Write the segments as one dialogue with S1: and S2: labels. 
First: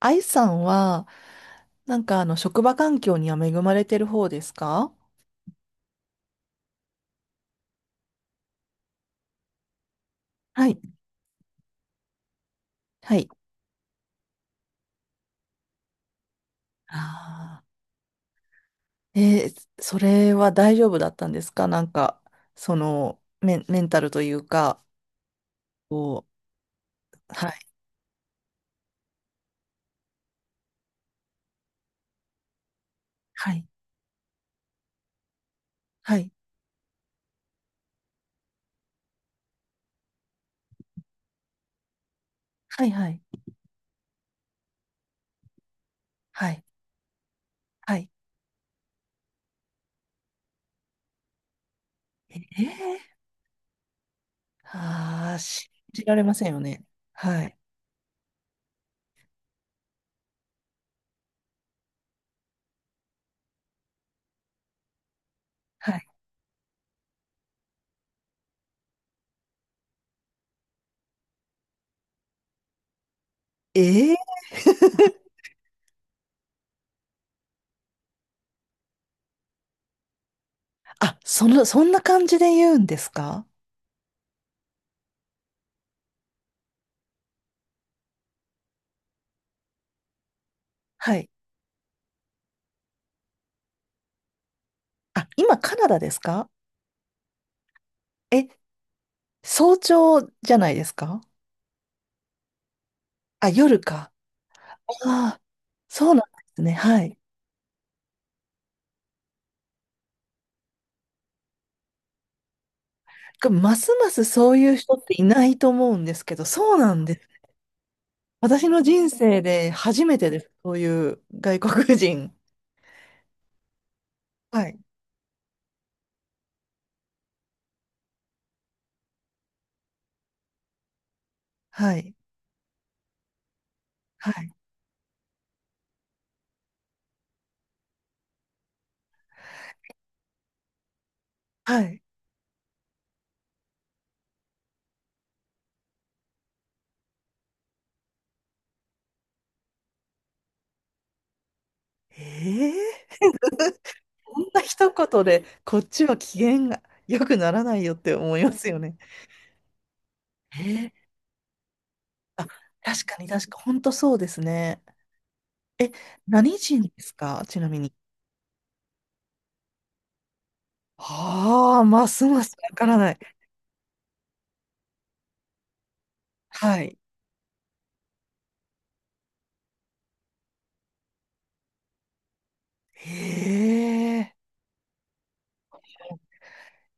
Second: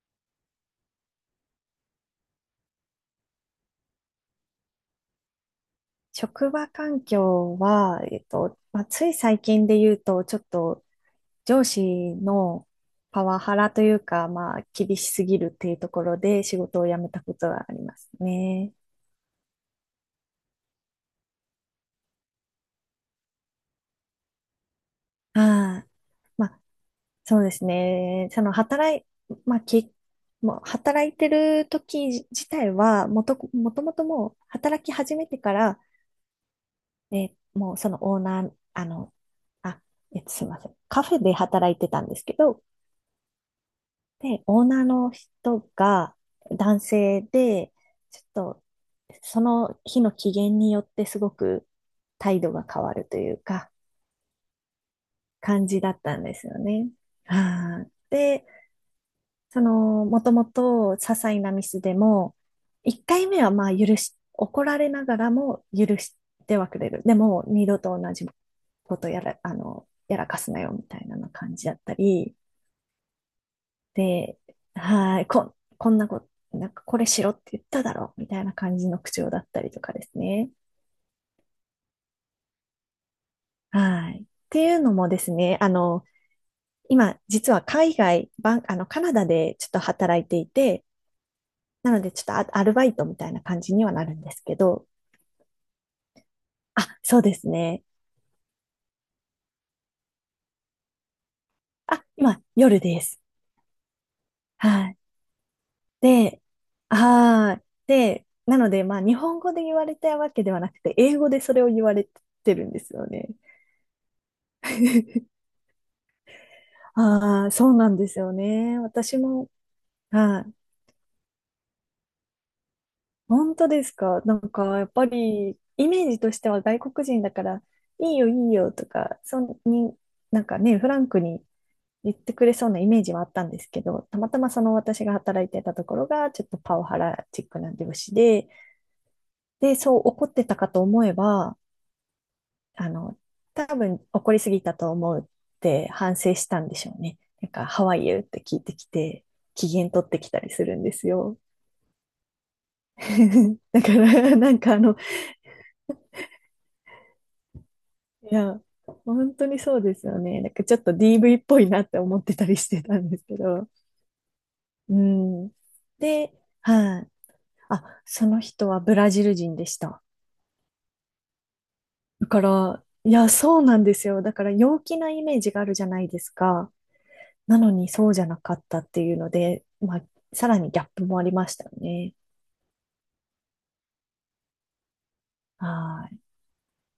S1: 愛さんは、職場環境には恵まれてる方ですか？
S2: 職場環境は、まあ、つい最近で言うと、ちょっ
S1: はい。
S2: と上司の
S1: は
S2: パ
S1: い。
S2: ワハラというか、まあ、厳しすぎるっていうところで仕事を辞めたこと
S1: あ
S2: がありますね。
S1: ー、えー、それは大丈夫だったんですか？なんか、その、メンタルというか、
S2: はい。
S1: こ
S2: まあ、そう
S1: う、は
S2: です
S1: い。
S2: ね。その働い、まあ、もう働いてる時自体は、
S1: はい。
S2: もともと、もう働き始めてから、
S1: はい。
S2: もうそのオーナー、あすいません。カフェで働いてたんですけど、
S1: はい。はい。
S2: で、オーナーの人が
S1: はい。
S2: 男性で、
S1: はい。
S2: ちょっとその日の機嫌によってすごく態度
S1: え
S2: が変わ
S1: え、
S2: るというか、
S1: ああー、
S2: 感
S1: 信
S2: じだっ
S1: じら
S2: た
S1: れ
S2: ん
S1: ま
S2: です
S1: せん
S2: よ
S1: よね。
S2: ね。
S1: はい。
S2: はい。で、その、もともと些細なミスでも、1回目はまあ許し、怒られながらも
S1: は
S2: 許
S1: い。
S2: してはくれる。でも、二度と同じことやらかすなよみたいな感じだったり、
S1: ええ。
S2: で、はい、こんなこと、なんかこれしろって言っただろ、みたいな感じの口調だったりとかですね。
S1: あ、その、そんな感じで言うんですか？
S2: はい。っていうのもですね、今、実は海外、バン、あの、カナダでちょっと働いていて、
S1: はい。
S2: なのでちょっとアルバイトみたいな感じにはなるんですけど、
S1: あ、今カナダですか？
S2: あ、そうですね。
S1: え、早朝じゃないですか？
S2: あ、今、夜です。
S1: あ、夜か。
S2: はい。
S1: ああ、そうなんで
S2: で、
S1: すね。はい。
S2: はい。で、なので、まあ、日本語で言われたわけではなくて、英語でそれを言われてるんですよね。
S1: これますますそういう人ってい ないと思うんですけど、そうなんです。
S2: ああ、そうなんですよ
S1: 私
S2: ね。
S1: の人
S2: 私
S1: 生
S2: も、
S1: で初めてで
S2: は
S1: す。
S2: い。
S1: そういう外国人。
S2: 本当ですか？なん
S1: は
S2: か、
S1: い。
S2: やっぱり、イメージとしては外国人だから、いいよ、いいよとか、そんに、なんかね、フランクに
S1: は
S2: 言
S1: い。
S2: ってくれそうなイメージはあったんですけど、たま
S1: は
S2: たま
S1: い。
S2: その私が働いてたところが、ちょっとパワハラチックな上司で、で、そう怒ってたかと思えば、
S1: はい。
S2: あの、多分怒りすぎたと思うって反省したんでしょうね。なんか、ハワイ y って聞いてきて、機嫌取ってきたりするんですよ。
S1: ええ。
S2: だから、
S1: こん
S2: なん
S1: な
S2: か
S1: 一言で、こっちは機嫌が良くならないよって
S2: い
S1: 思いま
S2: や、
S1: すよね。
S2: 本当にそうですよね。なんかちょっ
S1: え
S2: と
S1: え、
S2: DV っぽいなって思ってた
S1: あ、
S2: りしてた
S1: 確
S2: んで
S1: か
S2: す
S1: に
S2: け
S1: 確か、
S2: ど。
S1: 本当そうですね。
S2: うん。
S1: え、
S2: で、
S1: 何人で
S2: はい。
S1: すか、ちなみ
S2: あ、
S1: に。
S2: その人はブラジル人でした。
S1: はあ、ます
S2: だか
S1: ますわ
S2: ら、
S1: からな
S2: いや、
S1: い。
S2: そうなんですよ。だから陽気なイメージがあるじゃないですか。
S1: はい。
S2: なのにそうじゃなかったっていうので、まあ、さらにギャップもありましたよね。
S1: へえ。
S2: はい。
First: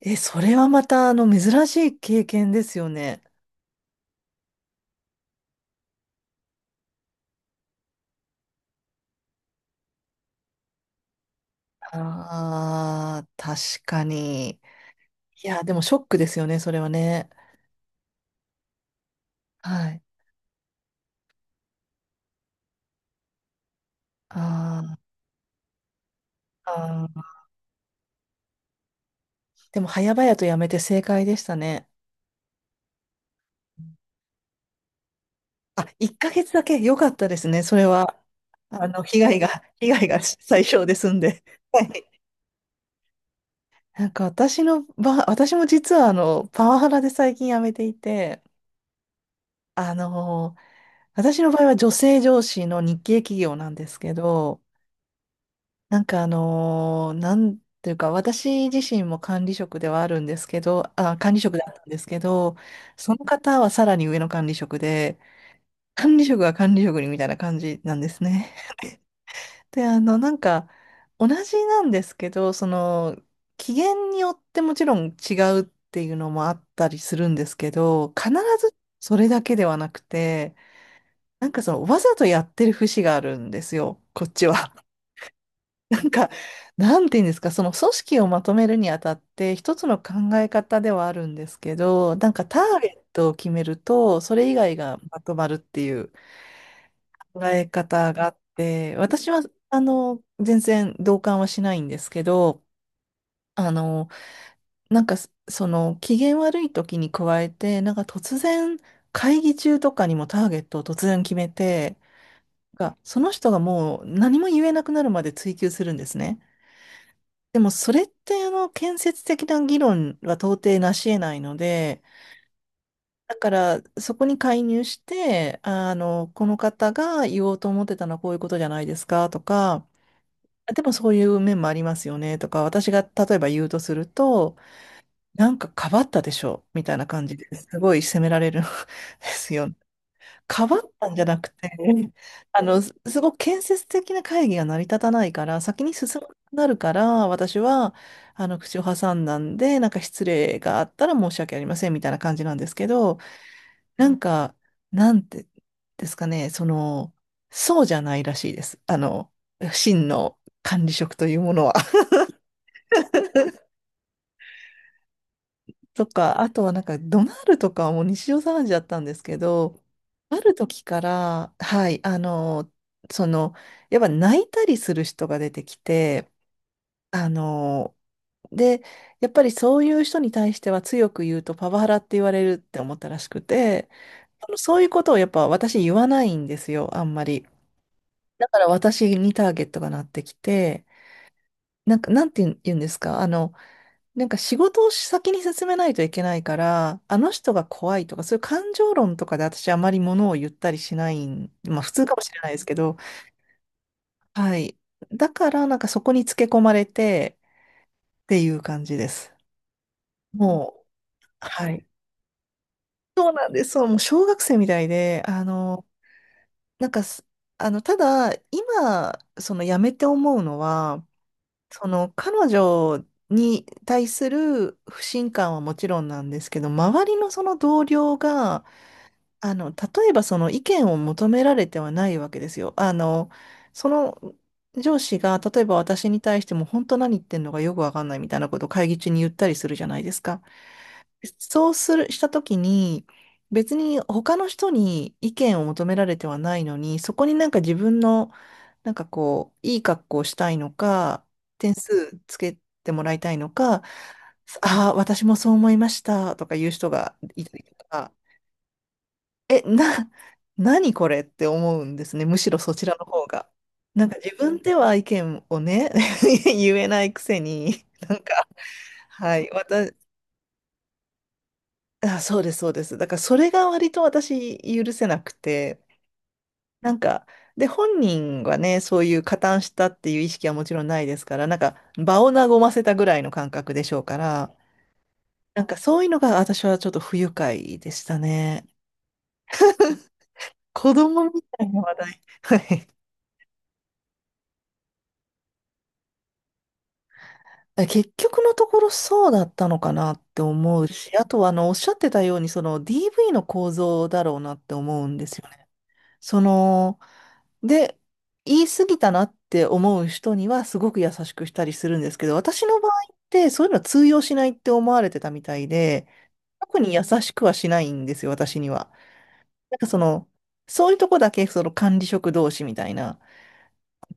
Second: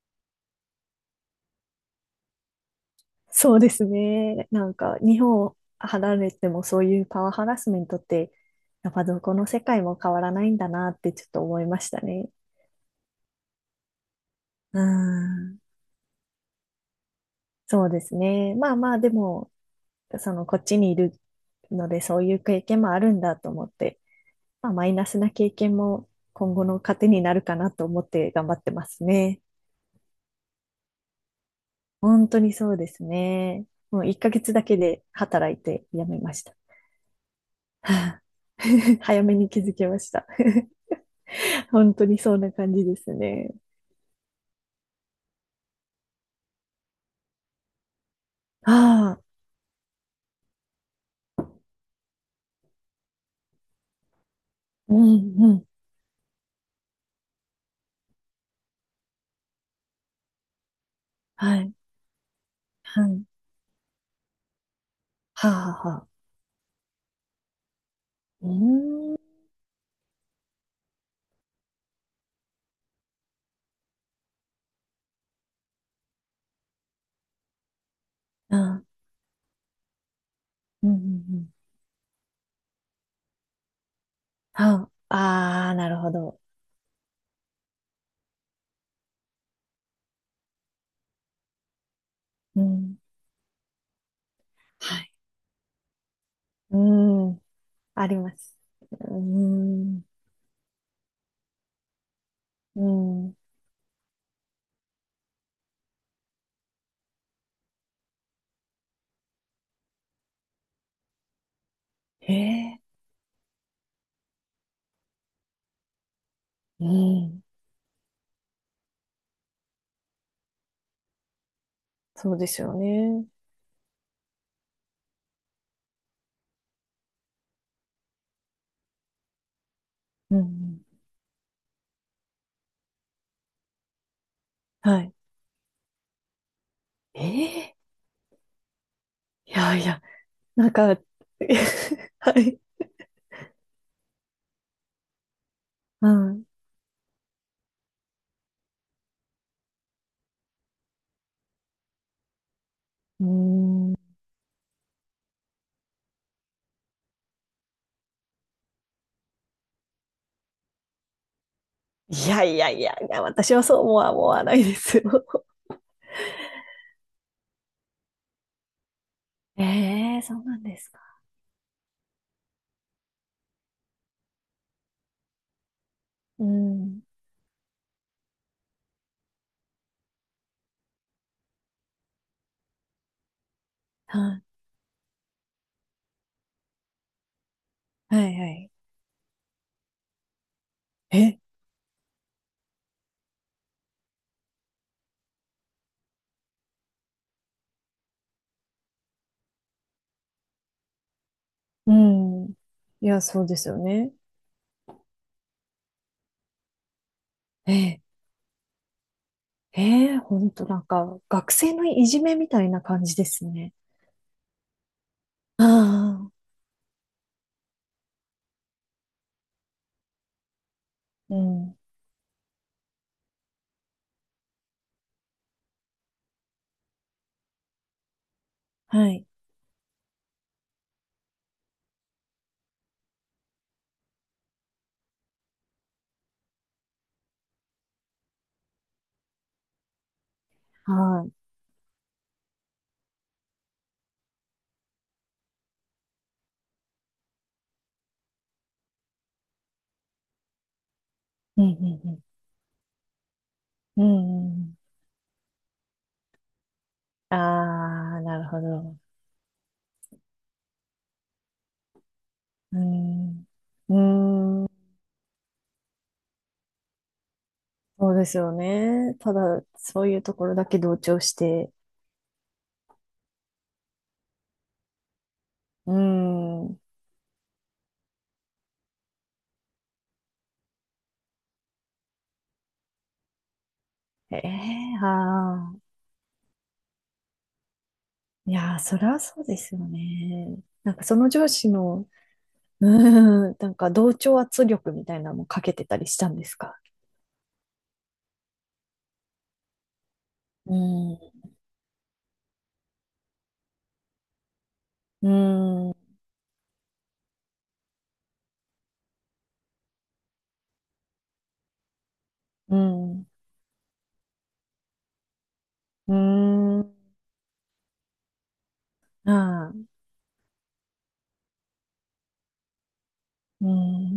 S1: え、それはまた、あの、珍しい経験ですよね。
S2: そうですね。なんか、日本を離れてもそういうパワーハラスメントって、やっぱどこの世界も変わらないんだなってちょっと思いましたね。
S1: ああ、確かに。
S2: う
S1: い
S2: ん。
S1: や、でもショックですよね、それはね。
S2: そうですね。まあまあ、でも、
S1: はい。
S2: その、こっちにいるので、そういう経験もあるんだと思って、まあ、マイ
S1: あ
S2: ナスな経験も今後
S1: ー、
S2: の
S1: あ
S2: 糧にな
S1: ー、
S2: るかなと思って頑張ってますね。
S1: でも、早々とやめて正解でしたね。
S2: 本当にそうですね。もう1ヶ月だけで働いて
S1: あ、
S2: 辞
S1: 1
S2: めまし
S1: ヶ月
S2: た。
S1: だけ良かったですね、それは。
S2: はあ。
S1: あ の、被
S2: 早め
S1: 害が、
S2: に気づき
S1: 被
S2: ま
S1: 害
S2: し
S1: が
S2: た。
S1: 最小で済んで。は
S2: 本当
S1: い。
S2: にそんな感じですね。
S1: なんか私の場合、私も実はあの、パワハラで最近辞めていて、
S2: ああ、
S1: あの、私の場合は女性上司の日系企業なんですけど、
S2: うんうん。
S1: なんていうか、私自身も管理職ではあるんですけど、あ、管理
S2: は
S1: 職だっ
S2: い、
S1: たんですけど、
S2: は
S1: その
S2: い。
S1: 方はさらに上の管理職で、
S2: はあ、はあ、はあ。
S1: 管理職は管理職にみたいな感じなんです
S2: う
S1: ね。
S2: ーん。
S1: で、あの、なんか、同じなんですけど、その、機嫌によってもちろん違うっていうのもあったりするんですけど、必
S2: あ
S1: ず
S2: あ、
S1: それだけではなくて、
S2: うんうんう
S1: な
S2: ん。
S1: んかその、わざとやってる節があるんですよ、こっちは。
S2: は あ、ああ、なる
S1: なん
S2: ほ
S1: か、
S2: ど。
S1: なんて言うんですか、その組織をまとめるにあたって、一つの考え方ではあるんですけど、なんかタ
S2: う
S1: ーゲ
S2: ん。
S1: ットを決めると、それ以外が
S2: はい。
S1: まとまるっていう
S2: うーん。
S1: 考え
S2: あ
S1: 方
S2: り
S1: があ
S2: ま
S1: っ
S2: す。う
S1: て、
S2: ー
S1: 私は、あ
S2: ん。
S1: の、全然同感はしないんですけど、
S2: うん。
S1: あの、なんか、その、機嫌悪い時に加えて、なんか突然、会議中とかにもターゲットを突然決めて、
S2: ええ。
S1: が、その人がもう何も言えなくなるまで追求するんですね。
S2: うん。
S1: でもそれってあの建設的な議論は到底なし得ないので、
S2: そうですよね。
S1: だからそこに介入して、あの、この方が言おうと思ってたのはこういうことじゃないですかとか、
S2: うん。
S1: でもそういう面もありますよねとか、私が例えば言うとすると、
S2: はい。
S1: なんかかばったでしょみたいな
S2: え
S1: 感じで
S2: え。
S1: すごい責められるん で
S2: い
S1: すよ
S2: や
S1: ね。
S2: いや、
S1: か
S2: なん
S1: ばっ
S2: か。
S1: たんじゃなくて、
S2: はい。
S1: あの、すごく建設的な会議が成り立たないから、先に進
S2: う
S1: まなく
S2: ん。
S1: なるから、私は、あの、口を挟んだんで、なんか失礼があったら申し訳ありません、みたいな感じなんですけど、
S2: うーん。
S1: なんか、なんてですかね、その、そうじゃないらしいです。あの、真の管理職というものは。
S2: いやいやいやいや、私はそう思わないですよ。
S1: とか、あとはなんか、ドナルとかはもう日常茶飯事だったんですけど、
S2: ええ、そ
S1: あ
S2: う
S1: る
S2: なんで
S1: 時
S2: す
S1: か
S2: か？
S1: ら、はい、あの、その、やっぱ泣いたりする人が出てきて、
S2: うん。
S1: あの、で、やっぱりそういう人に対しては強く言うとパワハラって言われるって思ったらしくて、
S2: は
S1: あのそういうことをやっぱ私言わないんですよ、あんまり。
S2: い、はいは
S1: だから
S2: い。
S1: 私にターゲットがなってきて、
S2: え、
S1: なんか、なんて言うんですか、あの、なんか仕事を先に進めないといけないから、あの人が怖いとか、そういう感情論とかで私あまりものを言ったりしないん、まあ普
S2: う
S1: 通かもしれな
S2: ん。
S1: いですけど、
S2: いや、そうですよね。
S1: はい。だからなんかそこにつけ込まれて
S2: ええ、
S1: っていう感じです。
S2: ええ、ほんとなん
S1: も
S2: か、
S1: う、
S2: 学
S1: は
S2: 生の
S1: い。
S2: いじめみたいな感じです
S1: なんで、
S2: ね。
S1: そう、もう小学生みたいで、あ
S2: あ
S1: の、
S2: あ、
S1: なんかす、あの、ただ、今、その辞めて思うのは、
S2: うん。
S1: その彼女に対する不信感はもちろんなんですけど、周りのその同僚が、
S2: はい、
S1: あの、例えばその意見を求められてはないわけですよ。あの、その上司が、例えば私に対しても本当何言ってんのかよくわかんないみたいなことを会議中に言ったりするじゃないですか。
S2: はい。
S1: そうする、したときに、別に他の人に意見を求められてはないのに、そこになんか自分の、なんかこう、いい格好をしたいのか、
S2: う
S1: 点数
S2: ん、
S1: つけてもらいたいのか、
S2: うん、うん。うん、うん。
S1: ああ、私もそう思いましたとか言う人が
S2: あ
S1: いたりとか。
S2: あ、なるほど。
S1: え、何これって思うんですね。むしろそ
S2: う
S1: ちらの方
S2: ん。
S1: が。
S2: う
S1: なんか自分
S2: ん、
S1: では意見をね、言えないくせに、
S2: そ
S1: な
S2: う
S1: ん
S2: です
S1: か、
S2: よね。た
S1: はい、
S2: だ、
S1: 私、
S2: そういうところだけ同調して。
S1: あ、そうです、そうです。だからそれが割と私許せなくて、
S2: うん。
S1: なんか、で、本人がね、そういう加担したっていう意識はもちろんないですから、なんか場を和ませたぐらいの感覚でしょうか
S2: え
S1: ら、
S2: え、
S1: なん
S2: あ
S1: か
S2: あ。
S1: そういうのが私はちょっと不愉快でした
S2: い
S1: ね。
S2: やー、そりゃそうですよ ね。な
S1: 子
S2: んかその
S1: 供み
S2: 上
S1: た
S2: 司
S1: いな話
S2: の、
S1: 題。はい。
S2: なんか同調圧力みたいなのもかけてたりしたんですか？
S1: え、結局のところそうだったのかなって
S2: う
S1: 思う
S2: ん、
S1: し、
S2: う
S1: あとはあのおっしゃってたように、その DV の構造だろうなって思うんですよね。
S2: ん、
S1: その、で、言い過ぎたなって思う人にはすごく優しくしたりするんですけど、私
S2: う
S1: の場合
S2: ん、
S1: っ
S2: う
S1: てそういうのは通用しないって思われてたみたいで、特
S2: ん、
S1: に優しくはしないんですよ、私には。
S2: あ
S1: なん
S2: あ、
S1: かその、そういうとこだけその管理職同士みたいな。
S2: う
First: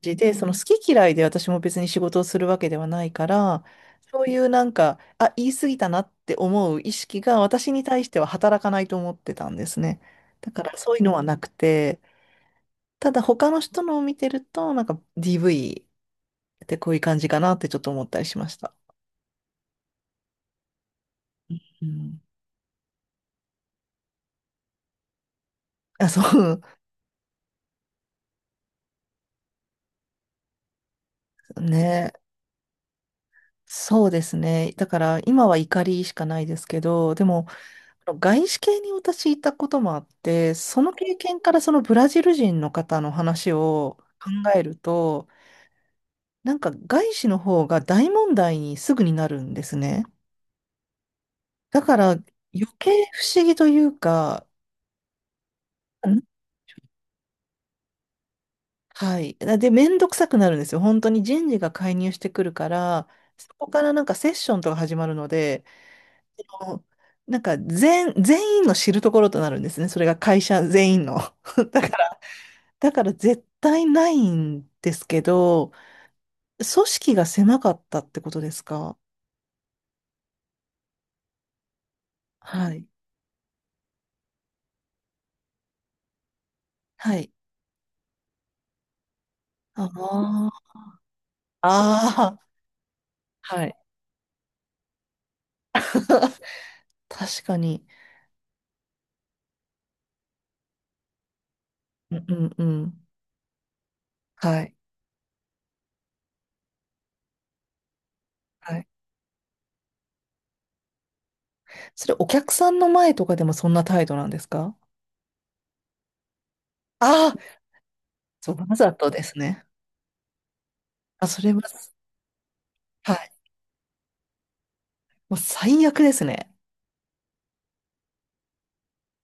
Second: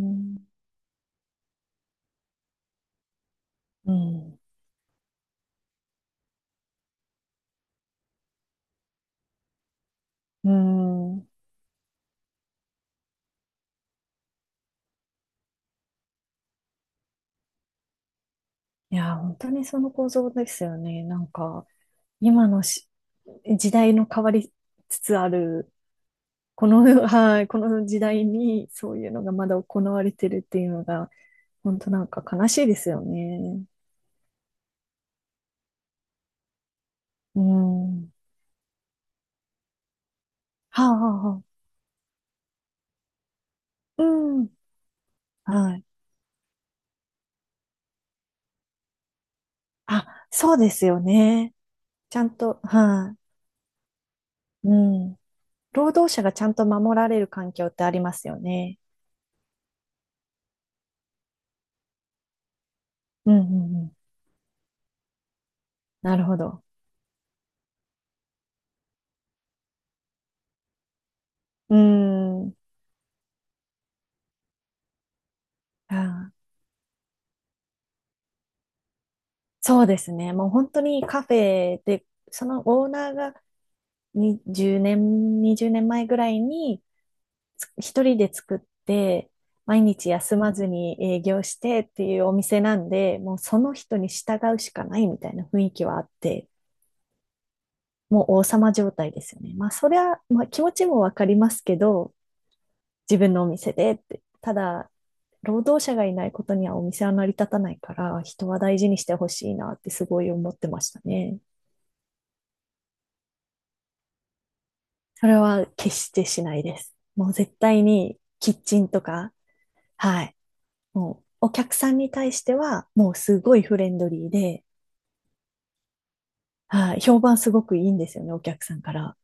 S1: じで、その好き嫌いで私も別に仕事をするわけではないから、
S2: う
S1: そうい
S2: ん、
S1: うなんか、あ、言い過ぎたなって思う意識が私に対しては働かないと思ってたんですね。だ
S2: う
S1: からそういうのは
S2: ん。
S1: なくて、ただ他の人のを見てると、なんか DV ってこういう感じかなってちょっと思ったりしました。
S2: いやー、本当にその構造ですよね。なんか、
S1: うん。
S2: 今の時代の変わりつつある、
S1: あ、そ
S2: はい、この時代にそういうのがまだ行われてるっていうのが、
S1: う。
S2: 本当なん
S1: ね。
S2: か悲しいですよね。
S1: そうですね。だから今は怒りしかないですけど、で
S2: う
S1: も、
S2: ん。
S1: 外資系に私いたこともあって、そ
S2: は
S1: の
S2: あ、はあ、
S1: 経験
S2: は
S1: からそのブラジル人の方の話を
S2: あ。
S1: 考
S2: うん。
S1: えると、
S2: はい。
S1: なんか外資の方が大問題にすぐになるんですね。
S2: あ、そうですよね。
S1: だから
S2: ち
S1: 余
S2: ゃんと、
S1: 計
S2: は
S1: 不思議というか、
S2: い。うん。労働者が
S1: ん、
S2: ちゃんと守られる環境ってありますよね。
S1: はい。で、めんどくさくなるんですよ。本当に人事が介入してくるから、
S2: うん、う
S1: そこ
S2: ん、
S1: か
S2: う
S1: ら
S2: ん。
S1: なんかセッションとか始まるので、
S2: なるほど。
S1: あの、なんか全員の知るところとなるんですね。それが会社全員の。
S2: うー
S1: だ
S2: ん。
S1: だから絶対ないんですけど、
S2: あー、
S1: 組織が狭かったってことですか？
S2: そうですね。もう本当にカフェで、その
S1: はい。
S2: オーナーが20年、20年前ぐらいに、
S1: はい。
S2: 一人で作って、毎
S1: あ
S2: 日休まず
S1: あ。
S2: に営業してっていうお
S1: ああ。
S2: 店なんで、もうそ
S1: は
S2: の
S1: い。
S2: 人に従うしかないみたいな雰囲気はあって、
S1: 確かに。
S2: もう王様状態ですよね。まあ、それはまあ、気持ちもわかりますけど、
S1: うんうんうん。
S2: 自分のお店でって。た
S1: はい。
S2: だ、労働者がいないことにはお店は成り立たないから、人は
S1: は
S2: 大
S1: い。
S2: 事にしてほしいなってすごい思ってましたね。
S1: それお客さんの前とかでもそんな態度なんですか？
S2: それは決してしないです。も
S1: あ
S2: う
S1: あ
S2: 絶
S1: ー、
S2: 対に
S1: そ
S2: キッ
S1: う、わ
S2: チン
S1: ざ
S2: と
S1: とで
S2: か、
S1: すね。
S2: はい、も
S1: あ、そ
S2: う、お
S1: れは、
S2: 客さんに対しては、も
S1: は
S2: う
S1: い。
S2: すごいフレンドリーで、
S1: もう最悪ですね。
S2: はあ、評判すごくいいんですよね、お客さんから。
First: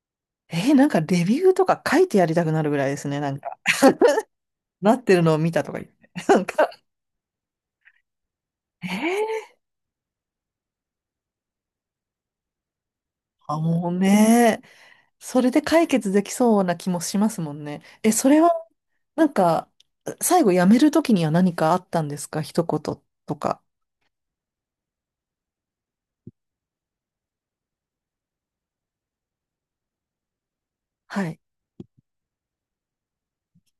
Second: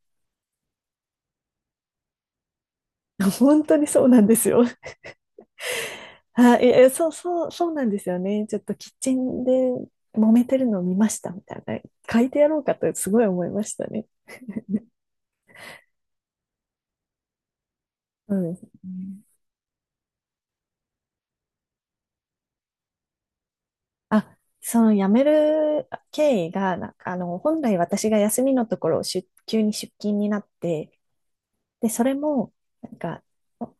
S1: えー、なんかレビューとか書いてやりたくなるぐらいですね、なん か。
S2: 本当にそうなんです よ。
S1: なっ てるのを見たとか言って。なん
S2: はい、
S1: か、
S2: いやそう、そう、そうなんですよね。ちょっと
S1: え
S2: キッチンで
S1: ー、
S2: 揉めてるのを見ました、みたいな。書いてやろうかとすごい思い
S1: あ、
S2: ました
S1: もう
S2: ね。
S1: ね、それで解決できそうな気もしますもんね。え、そ
S2: う
S1: れは、
S2: ん。
S1: なんか、最後辞めるときには何かあったんですか、一言とか。
S2: あ、その辞める経緯が、なんか本来私が休みのところ、急に出勤になって、
S1: はい。
S2: で、それも、なんか、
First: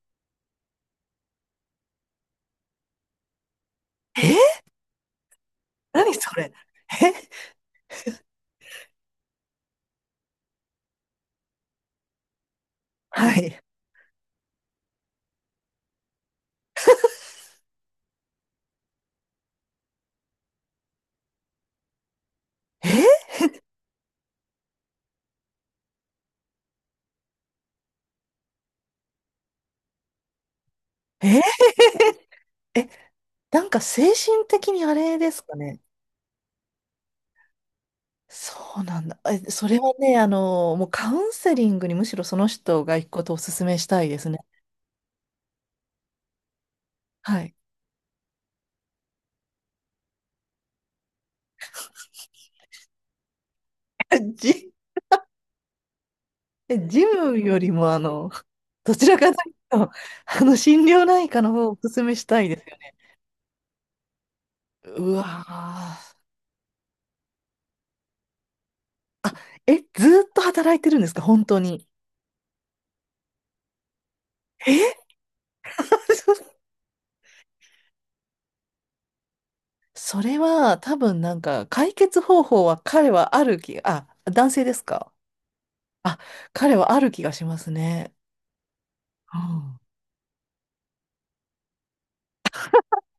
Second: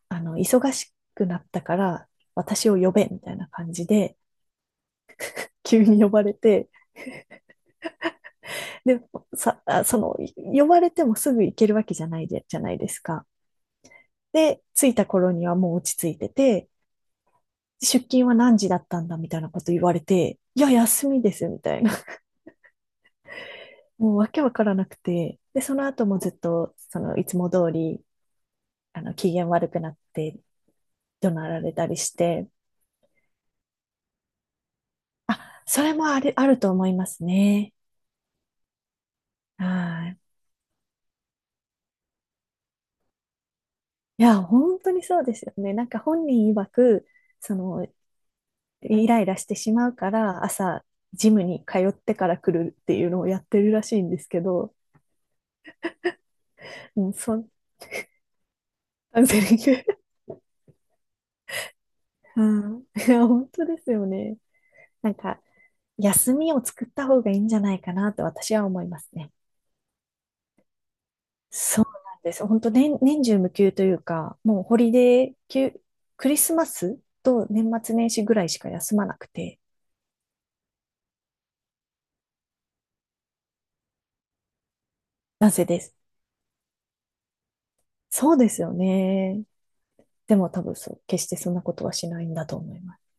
S2: 忙しくなったから、私を呼べ、みたいな感じで、
S1: えー、
S2: 急に呼
S1: 何
S2: ば
S1: そ
S2: れ
S1: れ。
S2: て、
S1: え、
S2: で、さ、あその、呼ばれてもすぐ行けるわけじゃないですか。
S1: はい。
S2: で、着いた頃にはもう落ち着いてて、出勤は何時だったんだみたいなこと言われて、いや、休みです、みたいな。
S1: えー、
S2: もうわけわからなくて。で、その後もずっと、その、いつも通り、機嫌悪くなって、
S1: え
S2: 怒鳴
S1: ー、
S2: られたりして、
S1: え、なんか精神的にあれですか
S2: あ、
S1: ね。
S2: それもあるあると思いますね。
S1: そうなんだ。え、それは
S2: は
S1: ね、
S2: い。
S1: あの、もうカウンセリングにむしろその人が行くことをお勧めしたいで
S2: い
S1: すね。
S2: や、本当にそうですよね。なんか本人曰く、
S1: はい。
S2: その、イライラしてしまうから、朝、ジムに通ってから来るっていうのをやってるらしいん ですけ
S1: 人
S2: ど、
S1: でジ
S2: うん、
S1: ムよりも、あの、どちら
S2: カウン
S1: か
S2: セ
S1: という
S2: リング。
S1: と、あの、心療内科の方をお勧めした
S2: う
S1: いですよ
S2: ん。
S1: ね。
S2: いや、本当ですよね。
S1: う
S2: なん
S1: わ
S2: か、
S1: ー。
S2: 休みを作った方がいいんじゃないかなと私は思いますね。
S1: あ、え、ずーっと働いてるんですか、本当
S2: そう
S1: に。
S2: なんです。本当年中無休というか、もうホリ
S1: え、
S2: デー休、クリスマ スと年末年始ぐらいしか休まなくて、
S1: それは、多分なんか、解決方法は彼はある気、あ、男性ですか？
S2: なぜです。
S1: あ、彼はある気がしますね。
S2: そうですよ
S1: う
S2: ね。
S1: ん。
S2: でも多分決してそんなことはしないんだと思います。